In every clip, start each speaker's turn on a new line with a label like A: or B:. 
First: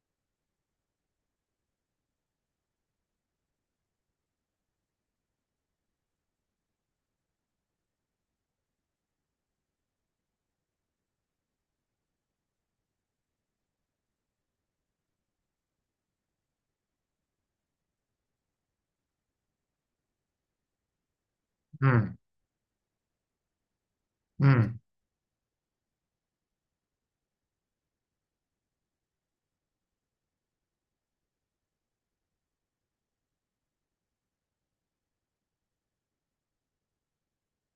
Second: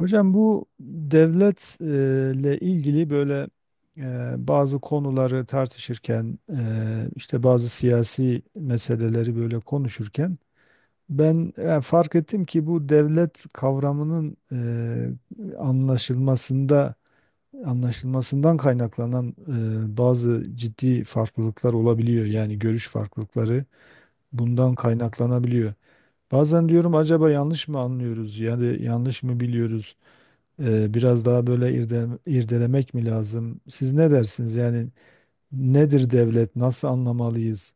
A: Hocam bu devletle ilgili böyle bazı konuları tartışırken işte bazı siyasi meseleleri böyle konuşurken ben fark ettim ki bu devlet kavramının anlaşılmasında anlaşılmasından kaynaklanan bazı ciddi farklılıklar
B: Hı,
A: olabiliyor. Yani görüş farklılıkları
B: hı.
A: bundan kaynaklanabiliyor. Bazen diyorum acaba yanlış mı anlıyoruz? Yani yanlış mı biliyoruz? Biraz daha böyle irdelemek mi lazım? Siz ne dersiniz? Yani nedir devlet? Nasıl anlamalıyız?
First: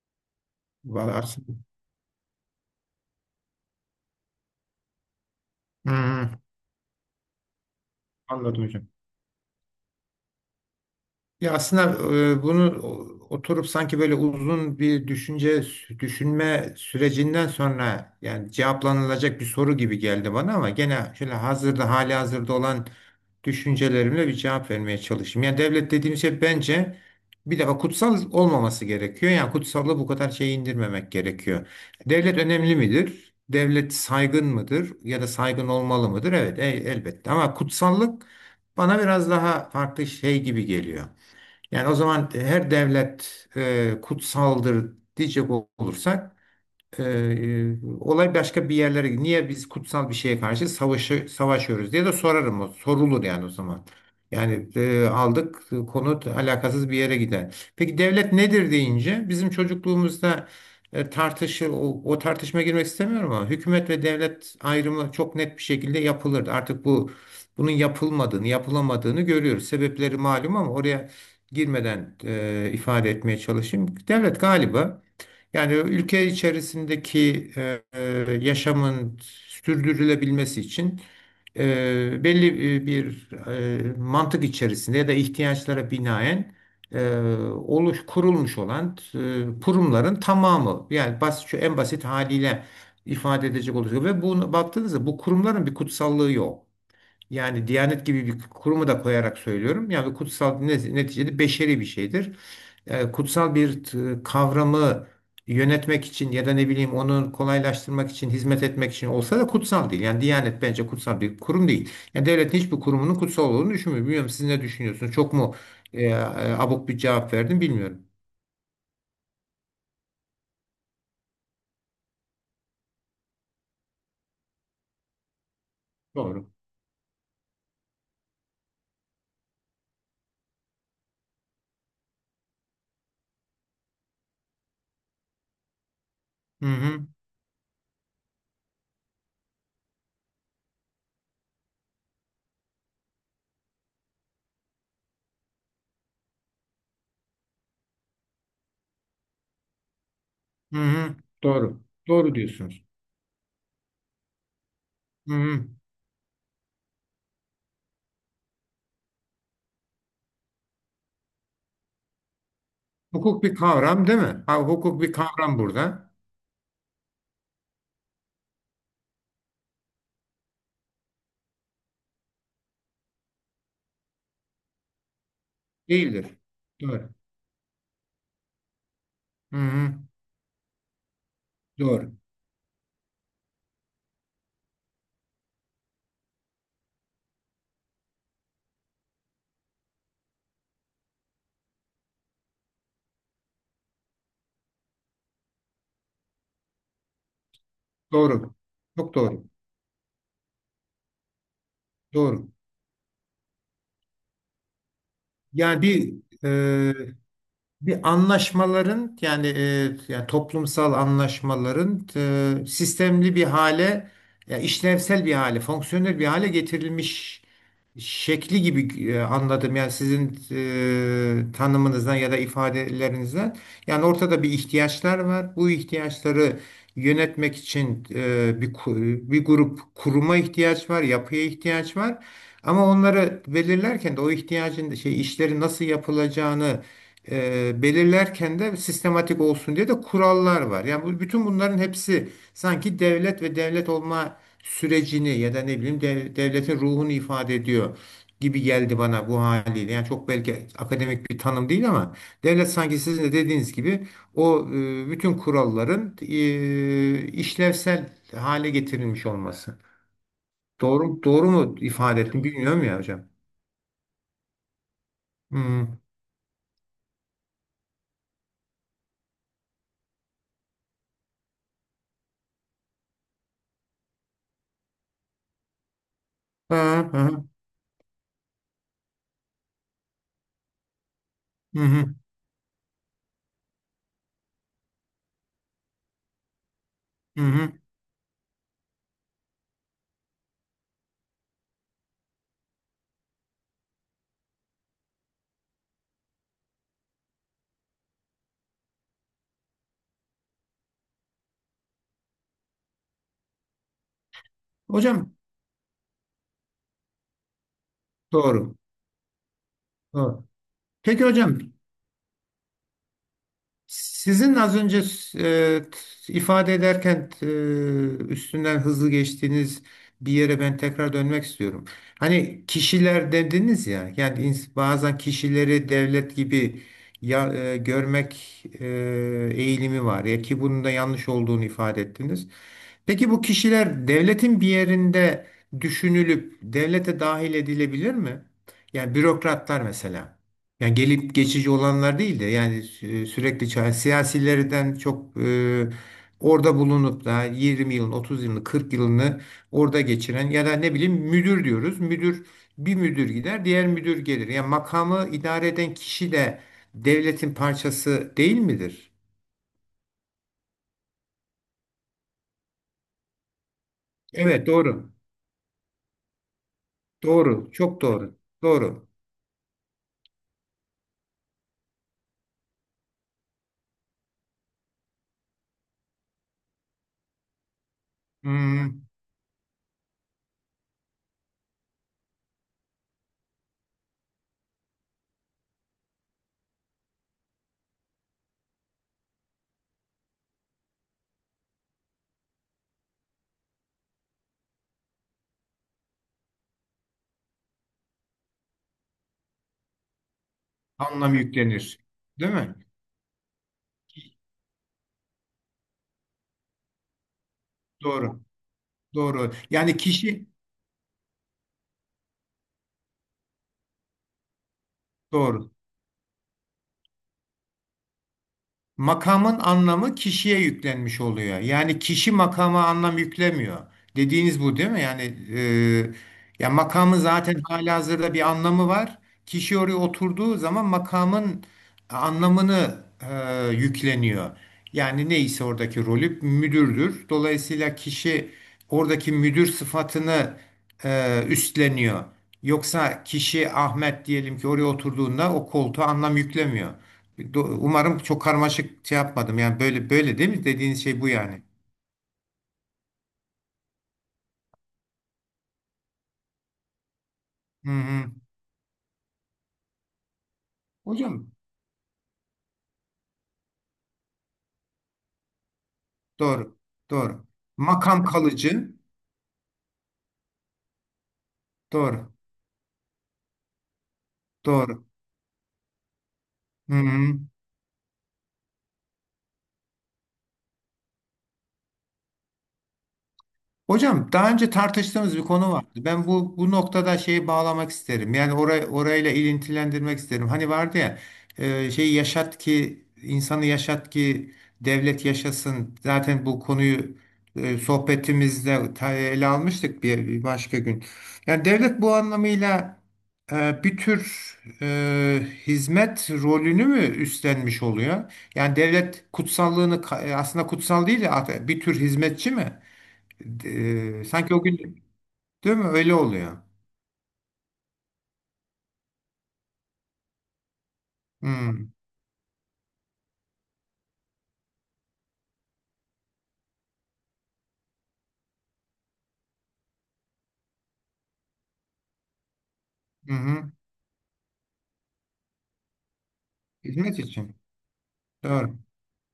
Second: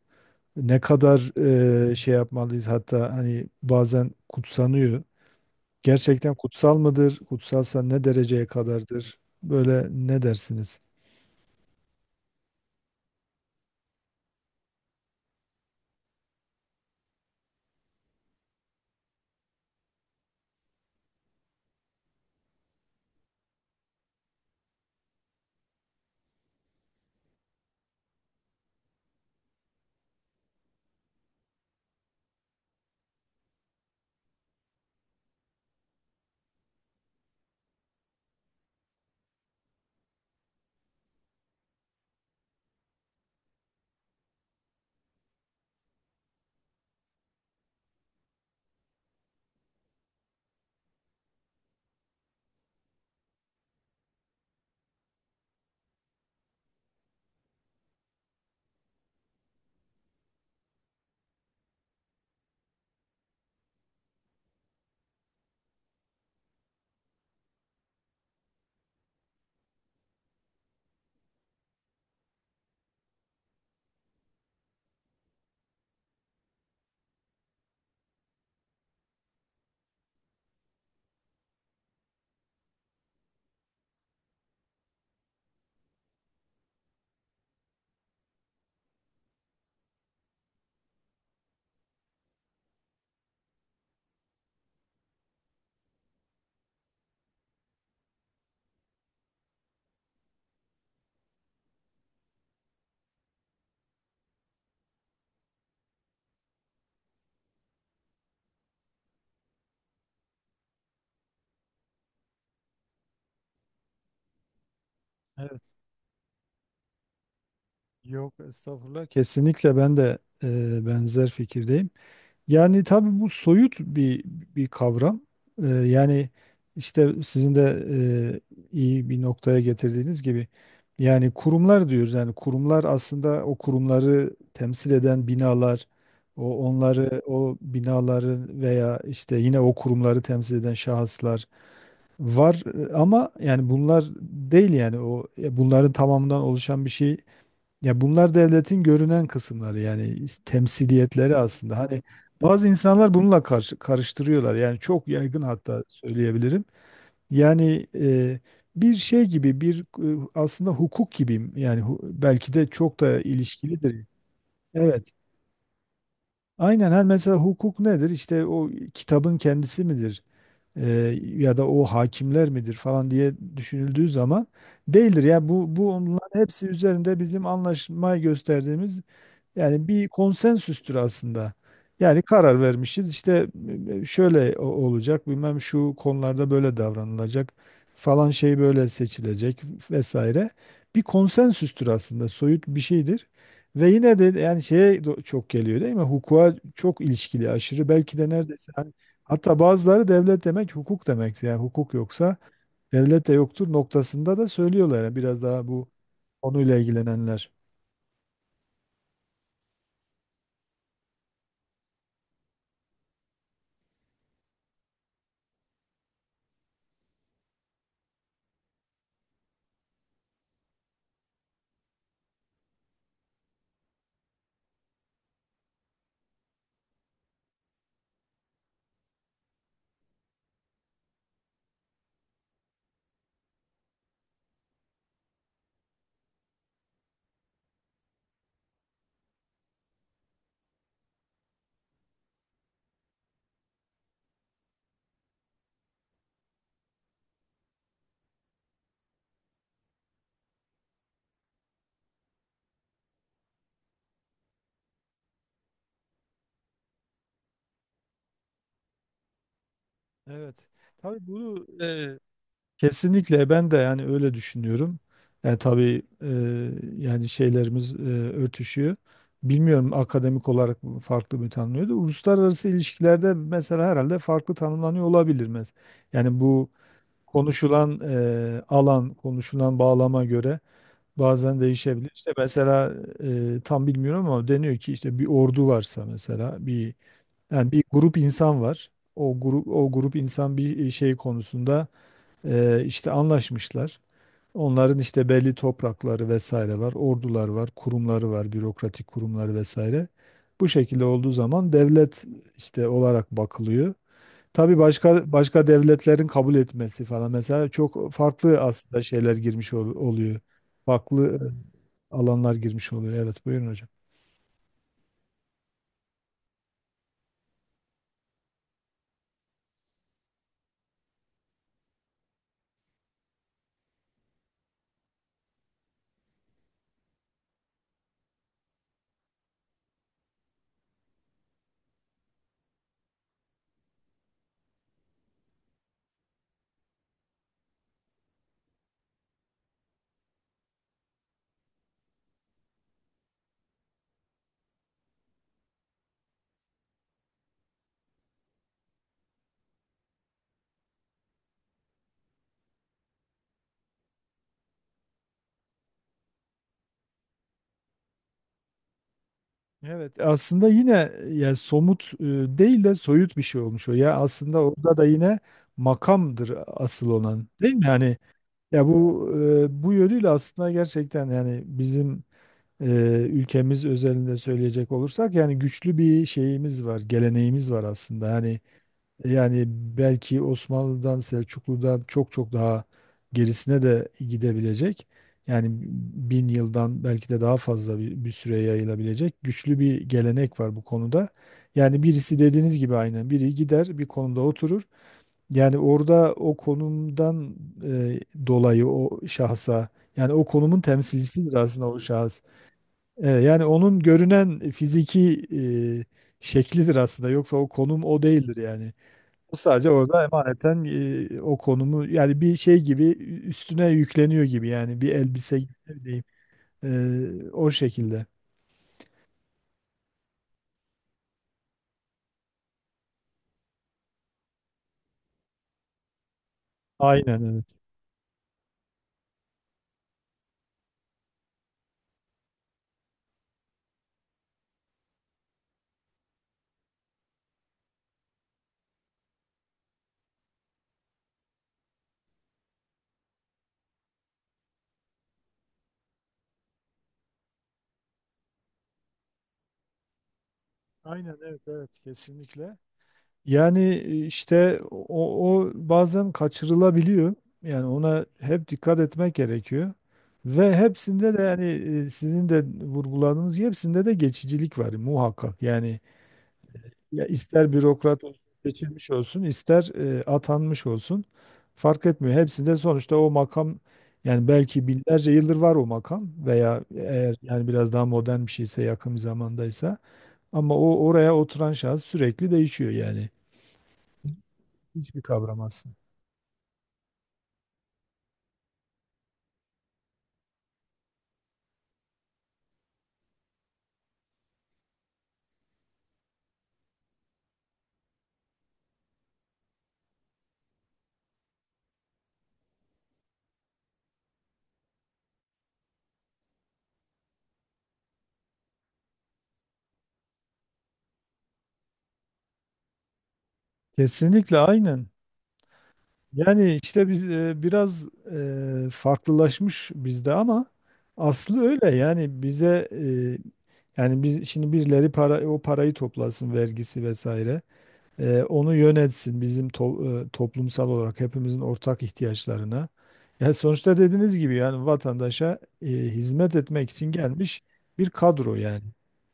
A: Ne
B: Vallahi
A: kadar
B: aslında-
A: şey yapmalıyız? Hatta hani bazen kutsanıyor.
B: hı, hı,
A: Gerçekten kutsal mıdır? Kutsalsa ne dereceye
B: anladım hocam.
A: kadardır? Böyle ne dersiniz?
B: Ya aslında bunu oturup sanki böyle uzun bir düşünme sürecinden sonra yani cevaplanılacak bir soru gibi geldi bana ama gene şöyle hali hazırda olan düşüncelerimle bir cevap vermeye çalışayım. Yani devlet dediğim şey bence bir defa kutsal olmaması gerekiyor. Yani kutsallığı bu kadar şey indirmemek gerekiyor. Devlet önemli midir? Devlet saygın mıdır? Ya da saygın olmalı mıdır? Evet, elbette. Ama kutsallık bana biraz daha farklı şey gibi geliyor. Yani o zaman her devlet kutsaldır diyecek olursak olay başka bir yerlere gidiyor. Niye biz kutsal bir şeye karşı savaşıyoruz diye de sorarım o. Sorulur yani o zaman. Yani aldık, konu alakasız bir yere gider. Peki devlet nedir deyince bizim çocukluğumuzda tartışır o tartışma girmek istemiyorum ama hükümet ve devlet ayrımı çok net bir şekilde yapılırdı. Artık bunun yapılmadığını, yapılamadığını görüyoruz. Sebepleri malum ama oraya girmeden ifade etmeye çalışayım. Devlet galiba yani ülke içerisindeki yaşamın sürdürülebilmesi için belli bir mantık içerisinde ya da ihtiyaçlara binaen e, kurulmuş olan kurumların tamamı, yani basit, şu en basit haliyle ifade edecek olursak ve bunu baktığınızda bu kurumların bir kutsallığı yok. Yani Diyanet gibi bir kurumu da koyarak söylüyorum. Yani kutsal, neticede beşeri bir şeydir. E, kutsal bir kavramı yönetmek için ya da ne bileyim onu kolaylaştırmak için, hizmet etmek için olsa da kutsal değil. Yani Diyanet bence kutsal bir kurum değil. Yani devletin hiçbir kurumunun kutsal olduğunu düşünmüyorum. Bilmiyorum, siz ne düşünüyorsunuz? Çok mu
A: Evet.
B: e, e, abuk bir cevap verdim, bilmiyorum.
A: Yok estağfurullah. Kesinlikle ben de benzer fikirdeyim. Yani tabii bu soyut bir kavram. Yani
B: Doğru.
A: işte sizin de e, iyi bir noktaya getirdiğiniz gibi yani kurumlar diyoruz. Yani kurumlar aslında o kurumları temsil eden binalar,
B: Hı hı.
A: onları o binaları veya işte yine o kurumları temsil eden şahıslar var. Ama yani bunlar değil yani o bunların tamamından oluşan bir şey, ya bunlar devletin görünen kısımları yani
B: Hı hı.
A: temsiliyetleri aslında.
B: Doğru.
A: Hani
B: Doğru
A: bazı
B: diyorsunuz.
A: insanlar bununla karıştırıyorlar. Yani çok
B: Hı
A: yaygın
B: hı.
A: hatta söyleyebilirim. Yani bir şey gibi bir aslında hukuk gibi yani belki de çok da
B: Hukuk bir
A: ilişkilidir.
B: kavram değil mi? Ha, hukuk
A: Evet.
B: bir kavram burada.
A: Aynen her mesela hukuk nedir? İşte o kitabın kendisi midir? E, Ya da o hakimler midir falan diye düşünüldüğü zaman değildir. Ya bu
B: Değildir.
A: onların hepsi
B: Doğru.
A: üzerinde bizim anlaşmayı gösterdiğimiz
B: Hı
A: yani
B: hı.
A: bir konsensüstür aslında.
B: Doğru.
A: Yani karar vermişiz işte şöyle olacak bilmem şu konularda böyle davranılacak falan şey böyle seçilecek vesaire. Bir konsensüstür aslında soyut bir şeydir. Ve yine de yani çok geliyor değil mi? Hukuka çok ilişkili aşırı belki de
B: Doğru.
A: neredeyse hani
B: Çok doğru.
A: hatta bazıları devlet demek hukuk demektir. Yani hukuk yoksa
B: Doğru.
A: devlet de yoktur noktasında da söylüyorlar. Yani biraz daha
B: Yani
A: bu
B: bir
A: konuyla
B: e,
A: ilgilenenler.
B: bir anlaşmaların, yani, yani toplumsal anlaşmaların sistemli bir hale, ya işlevsel bir hale, fonksiyonel bir hale getirilmiş şekli gibi anladım. Yani sizin tanımınızdan ya da ifadelerinizden. Yani ortada bir ihtiyaçlar var. Bu ihtiyaçları yönetmek için bir bir grup kuruma ihtiyaç var, yapıya ihtiyaç var. Ama onları belirlerken de o ihtiyacın şey, işleri nasıl yapılacağını belirlerken de sistematik olsun diye de kurallar var. Yani bu, bütün bunların hepsi sanki devlet ve devlet olma sürecini ya da ne bileyim devletin ruhunu ifade ediyor gibi geldi bana bu haliyle. Yani çok belki akademik bir tanım değil ama devlet sanki sizin de dediğiniz gibi o bütün kuralların işlevsel hale getirilmiş olması.
A: Evet.
B: Doğru
A: Tabii
B: doğru
A: bunu
B: mu ifade ettim bilmiyorum ya hocam.
A: kesinlikle ben de yani öyle düşünüyorum.
B: Hmm.
A: Tabii yani şeylerimiz örtüşüyor. Bilmiyorum akademik olarak bu farklı mı tanımlıyordu. Uluslararası ilişkilerde mesela herhalde farklı tanımlanıyor olabilir. Yani bu
B: Ha, ha,
A: konuşulan alan, konuşulan bağlama göre bazen
B: hı
A: değişebilir.
B: hı,
A: İşte mesela tam bilmiyorum ama deniyor ki işte bir ordu varsa mesela bir
B: hı hı.
A: yani bir grup insan var. O grup insan bir şey konusunda işte anlaşmışlar. Onların işte belli toprakları vesaire var, ordular var, kurumları var, bürokratik kurumları vesaire. Bu şekilde olduğu zaman devlet işte olarak bakılıyor. Tabii başka
B: Hocam
A: başka devletlerin kabul etmesi falan mesela çok farklı
B: doğru.
A: aslında şeyler oluyor.
B: Doğru. Peki
A: Farklı
B: hocam,
A: alanlar girmiş oluyor. Evet, buyurun hocam.
B: sizin az önce e, ifade ederken üstünden hızlı geçtiğiniz bir yere ben tekrar dönmek istiyorum. Hani kişiler dediniz ya, yani bazen kişileri devlet gibi ya, görmek eğilimi var ya, ki bunun da yanlış olduğunu ifade ettiniz. Peki bu kişiler devletin bir yerinde düşünülüp devlete dahil edilebilir mi? Yani bürokratlar mesela. Yani gelip geçici olanlar değil de yani sürekli, siyasilerden çok orada bulunup da 20 yılın, 30 yılını, 40 yılını orada geçiren ya da ne bileyim müdür diyoruz. Müdür, bir müdür gider, diğer müdür gelir. Yani makamı idare eden kişi de devletin parçası değil midir?
A: Evet, aslında yine yani somut değil de soyut bir şey olmuş o. Ya aslında
B: Evet,
A: orada da
B: doğru.
A: yine makamdır asıl olan,
B: Doğru.
A: değil mi?
B: Çok
A: Yani
B: doğru.
A: ya
B: Doğru.
A: bu bu yönüyle aslında gerçekten yani bizim e, ülkemiz özelinde söyleyecek olursak yani güçlü bir şeyimiz var, geleneğimiz var aslında. Yani
B: Hmm,
A: yani belki Osmanlı'dan, Selçuklu'dan çok çok daha gerisine de gidebilecek. Yani bin yıldan belki de daha fazla bir süre yayılabilecek güçlü bir gelenek var bu konuda. Yani birisi dediğiniz gibi aynen biri gider bir konuda oturur. Yani orada o konumdan e, dolayı o şahsa yani o konumun
B: anlam
A: temsilcisidir aslında o
B: yüklenir.
A: şahıs.
B: Değil mi?
A: Yani onun görünen fiziki şeklidir aslında. Yoksa o konum o
B: Doğru.
A: değildir yani.
B: Doğru.
A: O sadece
B: Yani
A: orada
B: kişi
A: emaneten o konumu yani bir şey gibi üstüne yükleniyor gibi yani bir elbise gibi
B: doğru.
A: ne bileyim. O şekilde.
B: Makamın anlamı kişiye yüklenmiş oluyor. Yani kişi makama anlam yüklemiyor. Dediğiniz bu değil mi? Yani e, ya, makamın
A: Aynen
B: zaten
A: evet.
B: halihazırda bir anlamı var. Kişi oraya oturduğu zaman makamın anlamını yükleniyor. Yani neyse, oradaki rolü müdürdür. Dolayısıyla kişi oradaki müdür sıfatını üstleniyor. Yoksa kişi Ahmet diyelim ki oraya oturduğunda o koltuğa anlam yüklemiyor. Umarım çok karmaşık şey yapmadım. Yani böyle, böyle değil mi? Dediğiniz şey bu
A: Aynen
B: yani.
A: evet, evet, kesinlikle. Yani işte o bazen kaçırılabiliyor. Yani
B: Hı
A: ona
B: hı.
A: hep dikkat etmek gerekiyor. Ve hepsinde de
B: Hocam
A: yani sizin de vurguladığınız gibi hepsinde de geçicilik var muhakkak. Yani
B: doğru.
A: ya
B: Doğru.
A: ister bürokrat
B: Makam
A: olsun,
B: kalıcı.
A: seçilmiş olsun, ister atanmış olsun fark
B: Doğru.
A: etmiyor. Hepsinde sonuçta o makam yani belki
B: Doğru.
A: binlerce yıldır var o makam veya
B: Hı
A: eğer
B: hı.
A: yani biraz daha modern bir şeyse yakın bir zamandaysa ama o oraya oturan şahıs sürekli değişiyor yani.
B: Hocam, daha önce
A: Hiçbir
B: tartıştığımız bir
A: kavram
B: konu vardı.
A: aslında.
B: Ben bu noktada şeyi bağlamak isterim. Yani orayı orayla ilintilendirmek isterim. Hani vardı ya, şey, yaşat ki insanı, yaşat ki devlet yaşasın. Zaten bu konuyu sohbetimizde ele almıştık bir, bir başka gün. Yani devlet bu anlamıyla bir tür hizmet rolünü mü üstlenmiş oluyor? Yani devlet kutsallığını aslında kutsal değil de bir tür hizmetçi mi? E, sanki
A: Kesinlikle
B: o gün,
A: aynen.
B: değil mi? Öyle oluyor.
A: Yani işte biz biraz farklılaşmış bizde ama aslı
B: Hmm.
A: öyle. Yani bize yani biz şimdi birileri para parayı toplasın vergisi vesaire. Onu yönetsin bizim toplumsal olarak hepimizin ortak ihtiyaçlarına.
B: Hı
A: Yani
B: hı.
A: sonuçta dediğiniz gibi yani vatandaşa hizmet etmek için
B: Hizmet için.
A: gelmiş bir kadro
B: Doğru.
A: yani.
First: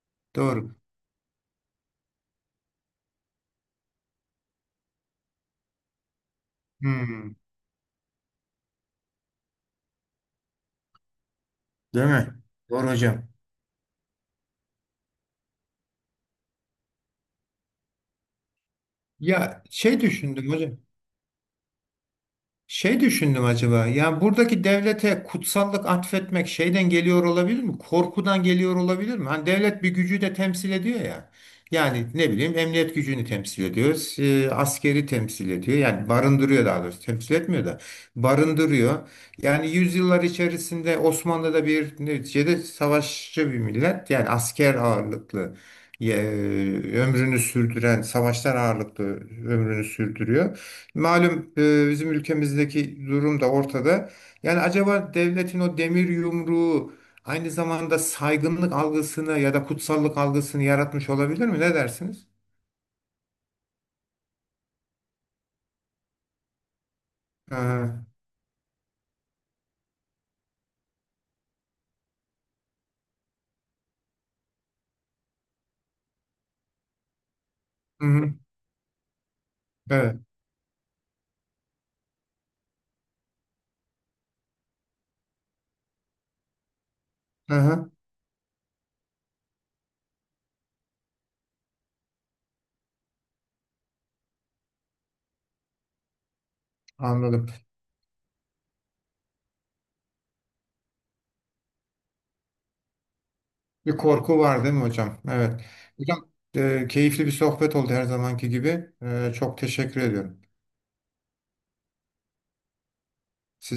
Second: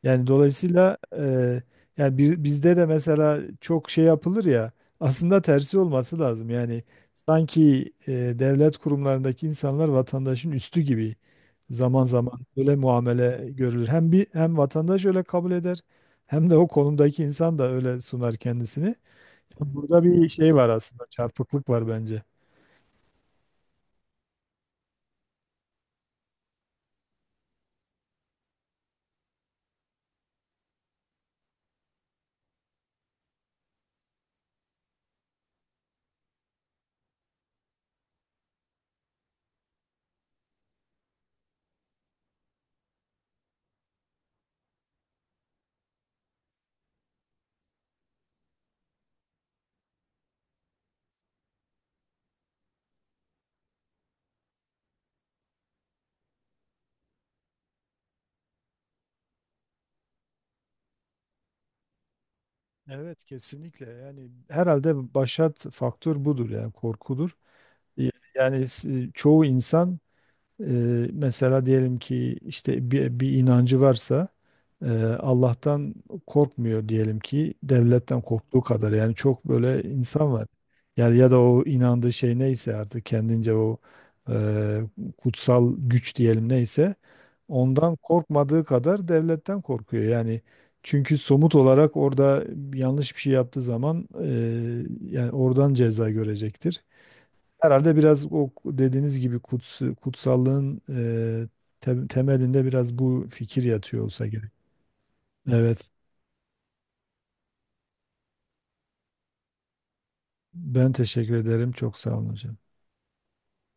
A: Yani
B: Doğru.
A: dolayısıyla yani bizde de mesela çok şey yapılır ya aslında tersi olması lazım. Yani
B: Hmm.
A: sanki devlet kurumlarındaki insanlar vatandaşın üstü gibi zaman
B: Değil mi?
A: zaman böyle
B: Doğru hocam.
A: muamele görülür. Hem bir hem vatandaş öyle kabul eder. Hem de o konumdaki insan da öyle sunar kendisini.
B: Ya şey
A: Burada bir
B: düşündüm
A: şey var
B: hocam.
A: aslında, çarpıklık var bence.
B: Şey düşündüm acaba. Yani buradaki devlete kutsallık atfetmek şeyden geliyor olabilir mi? Korkudan geliyor olabilir mi? Hani devlet bir gücü de temsil ediyor ya. Yani ne bileyim, emniyet gücünü temsil ediyor, askeri temsil ediyor. Yani barındırıyor daha doğrusu. Temsil etmiyor da barındırıyor. Yani yüzyıllar içerisinde Osmanlı'da bir neticede savaşçı bir millet. Yani asker ağırlıklı e, ömrünü sürdüren, savaşlar ağırlıklı ömrünü sürdürüyor. Malum, bizim ülkemizdeki durum da ortada. Yani acaba devletin o demir yumruğu aynı zamanda saygınlık algısını ya da kutsallık algısını yaratmış olabilir mi? Ne dersiniz?
A: Evet, kesinlikle. Yani herhalde başat faktör budur yani korkudur.
B: Aha.
A: Yani çoğu insan mesela diyelim ki işte bir inancı varsa eee, Allah'tan korkmuyor diyelim ki
B: Hı
A: devletten
B: hı.
A: korktuğu kadar yani çok böyle
B: Evet.
A: insan var. Yani ya da o inandığı şey neyse artık kendince o eee, kutsal güç diyelim neyse
B: Aha.
A: ondan korkmadığı kadar devletten korkuyor. Yani çünkü somut olarak orada yanlış bir şey yaptığı zaman yani oradan ceza görecektir.
B: Anladım.
A: Herhalde biraz o dediğiniz gibi kutsallığın e, temelinde biraz bu fikir
B: Bir
A: yatıyor olsa
B: korku
A: gerek.
B: var değil mi hocam? Evet.
A: Evet.
B: Hocam, keyifli bir sohbet oldu her zamanki gibi. E, çok teşekkür ediyorum.
A: Ben teşekkür ederim. Çok sağ olun hocam.